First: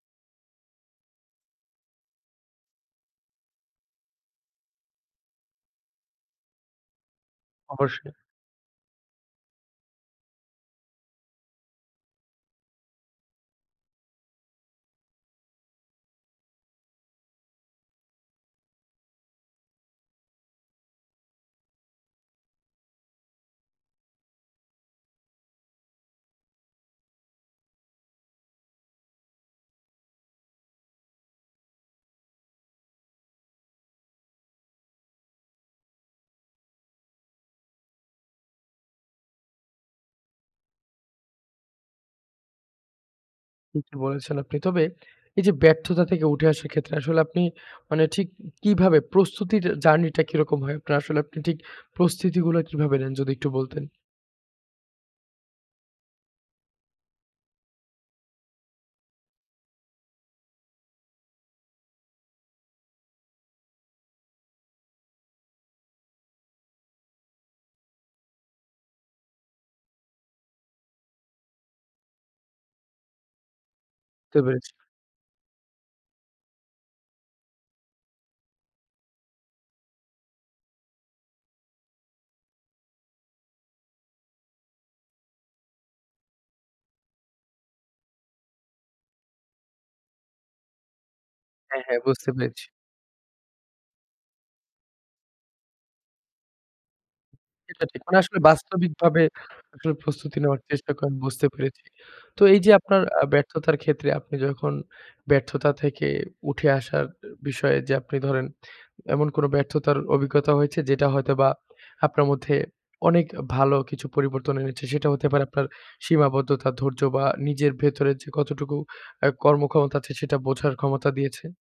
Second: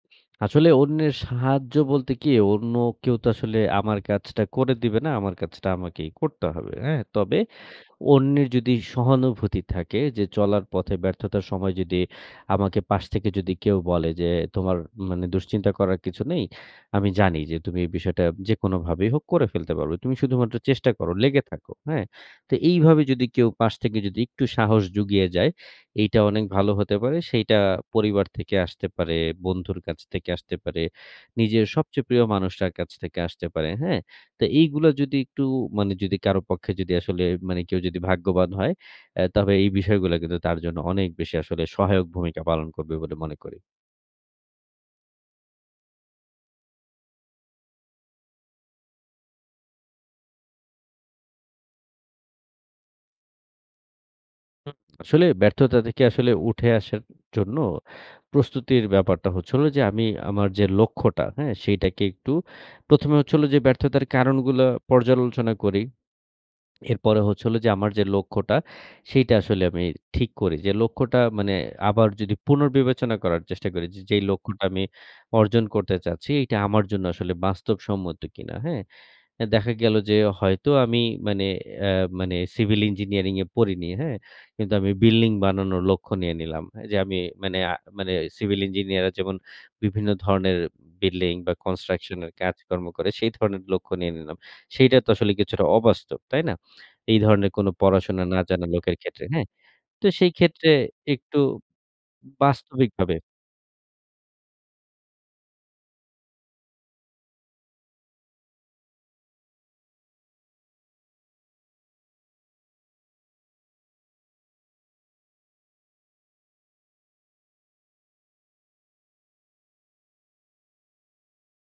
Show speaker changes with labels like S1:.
S1: আসলে অন্যের সাহায্য বলতে কি। অন্য কেউ তো আসলে আমার কাজটা করে দিবে না। আমার কাজটা আমাকেই করতে হবে, হ্যাঁ? তবে
S2: অবশ্যই।
S1: অন্যের যদি সহানুভূতি থাকে যে চলার পথে ব্যর্থতার সময় যদি আমাকে পাশ থেকে যদি কেউ বলে। যে তোমার মানে দুশ্চিন্তা করার কিছু নেই, আমি জানি যে তুমি এই বিষয়টা যেকোনোভাবেই হোক করে ফেলতে পারবে। তুমি শুধুমাত্র চেষ্টা করো। লেগে থাকো। হ্যাঁ? তো এইভাবে যদি কেউ পাশ থেকে যদি একটু সাহস জুগিয়ে যায়, এইটা অনেক ভালো হতে পারে। সেইটা পরিবার থেকে আসতে পারে, বন্ধুর কাছ থেকে আসতে পারে, নিজের সবচেয়ে প্রিয় মানুষটার কাছ থেকে আসতে পারে। হ্যাঁ? তো এইগুলা যদি একটু মানে যদি কারো পক্ষে যদি আসলে মানে কেউ যদি ভাগ্যবান হয়, অ্যাঁ তবে এই বিষয়গুলা কিন্তু তার জন্য অনেক বেশি আসলে সহায়ক ভূমিকা পালন করবে বলে মনে করি।
S2: ঠিকই বলেছেন আপনি। তবে এই যে ব্যর্থতা থেকে উঠে আসার ক্ষেত্রে, আসলে আপনি মানে ঠিক কিভাবে প্রস্তুতিটার জার্নি টা কিরকম হয়? আপনার আসলে আপনি ঠিক প্রস্তুতিগুলো কিভাবে নেন? যদি একটু বলতেন।
S1: হু, আসলে ব্যর্থতা থেকে আসলে উঠে আসার জন্য প্রস্তুতির ব্যাপারটা হচ্ছে হলো, যে আমি আমার যে লক্ষ্যটা হ্যাঁ? সেটাকে একটু ১ম এ হচ্ছে হল যে ব্যর্থতার কারণগুলা পর্যালোচনা করি। এরপরে হচ্ছে হলো যে আমার যে লক্ষ্যটা সেইটা আসলে আমি ঠিক করি। যে লক্ষ্যটা মানে আবার যদি পুনর্বিবেচনা করার চেষ্টা করি, যে যেই
S2: বুঝতে
S1: লক্ষ্যটা
S2: পেরেছি।
S1: আমি অর্জন করতে চাচ্ছি এইটা আমার জন্য আসলে বাস্তবসম্মত কিনা হ্যাঁ? এ দেখা গেল যে হয়তো আমি মানে অ্যাঁ মানে সিভিল ইঞ্জিনিয়ারিং এ পড়িনি, হ্যাঁ? কিন্তু আমি বিল্ডিং বানানোর লক্ষ্য নিয়ে নিলাম, যে আমি মানে আ মানে সিভিল ইঞ্জিনিয়ার রা যেমন বিভিন্ন ধরনের বিল্ডিং বা
S2: হ্যাঁ, হ্যাঁ
S1: কনস্ট্রাকশন
S2: বুঝতে
S1: এর
S2: পেরেছি।
S1: কাজকর্ম করে সেই ধরণের লক্ষ্য নিয়ে নিলাম। সেইটা তো আসলে কিছুটা অবাস্তব। তাই না? এই ধরনের কোন
S2: এটা ঠিক। মানে
S1: পড়াশোনা
S2: আসলে
S1: না জানা লোকের
S2: বাস্তবিকভাবে
S1: ক্ষেত্রে, হ্যাঁ?
S2: আপনার
S1: তো সেই
S2: প্রস্তুতি নেওয়ার
S1: ক্ষেত্রে
S2: চেষ্টা করেন
S1: একটু
S2: বুঝতে পেরেছি। তো এই যে আপনার
S1: বাস্তবিকভাবে
S2: আ ব্যর্থতার ক্ষেত্রে আপনি যখন ব্যর্থতা থেকে উঠে আসার বিষয়ে যে আপনি ধরেন, এমন কোন ব্যর্থতার অভিজ্ঞতা হয়েছে? যেটা হয়তোবা আপনার মধ্যে অনেক ভালো কিছু পরিবর্তন এনেছে। সেটা হতে পারে আপনার সীমাবদ্ধতা, ধৈর্য বা নিজের ভেতরে যে কতটুকু অ্যাঁ কর্মক্ষমতা আছে সেটা বোঝার ক্ষমতা দিয়েছে।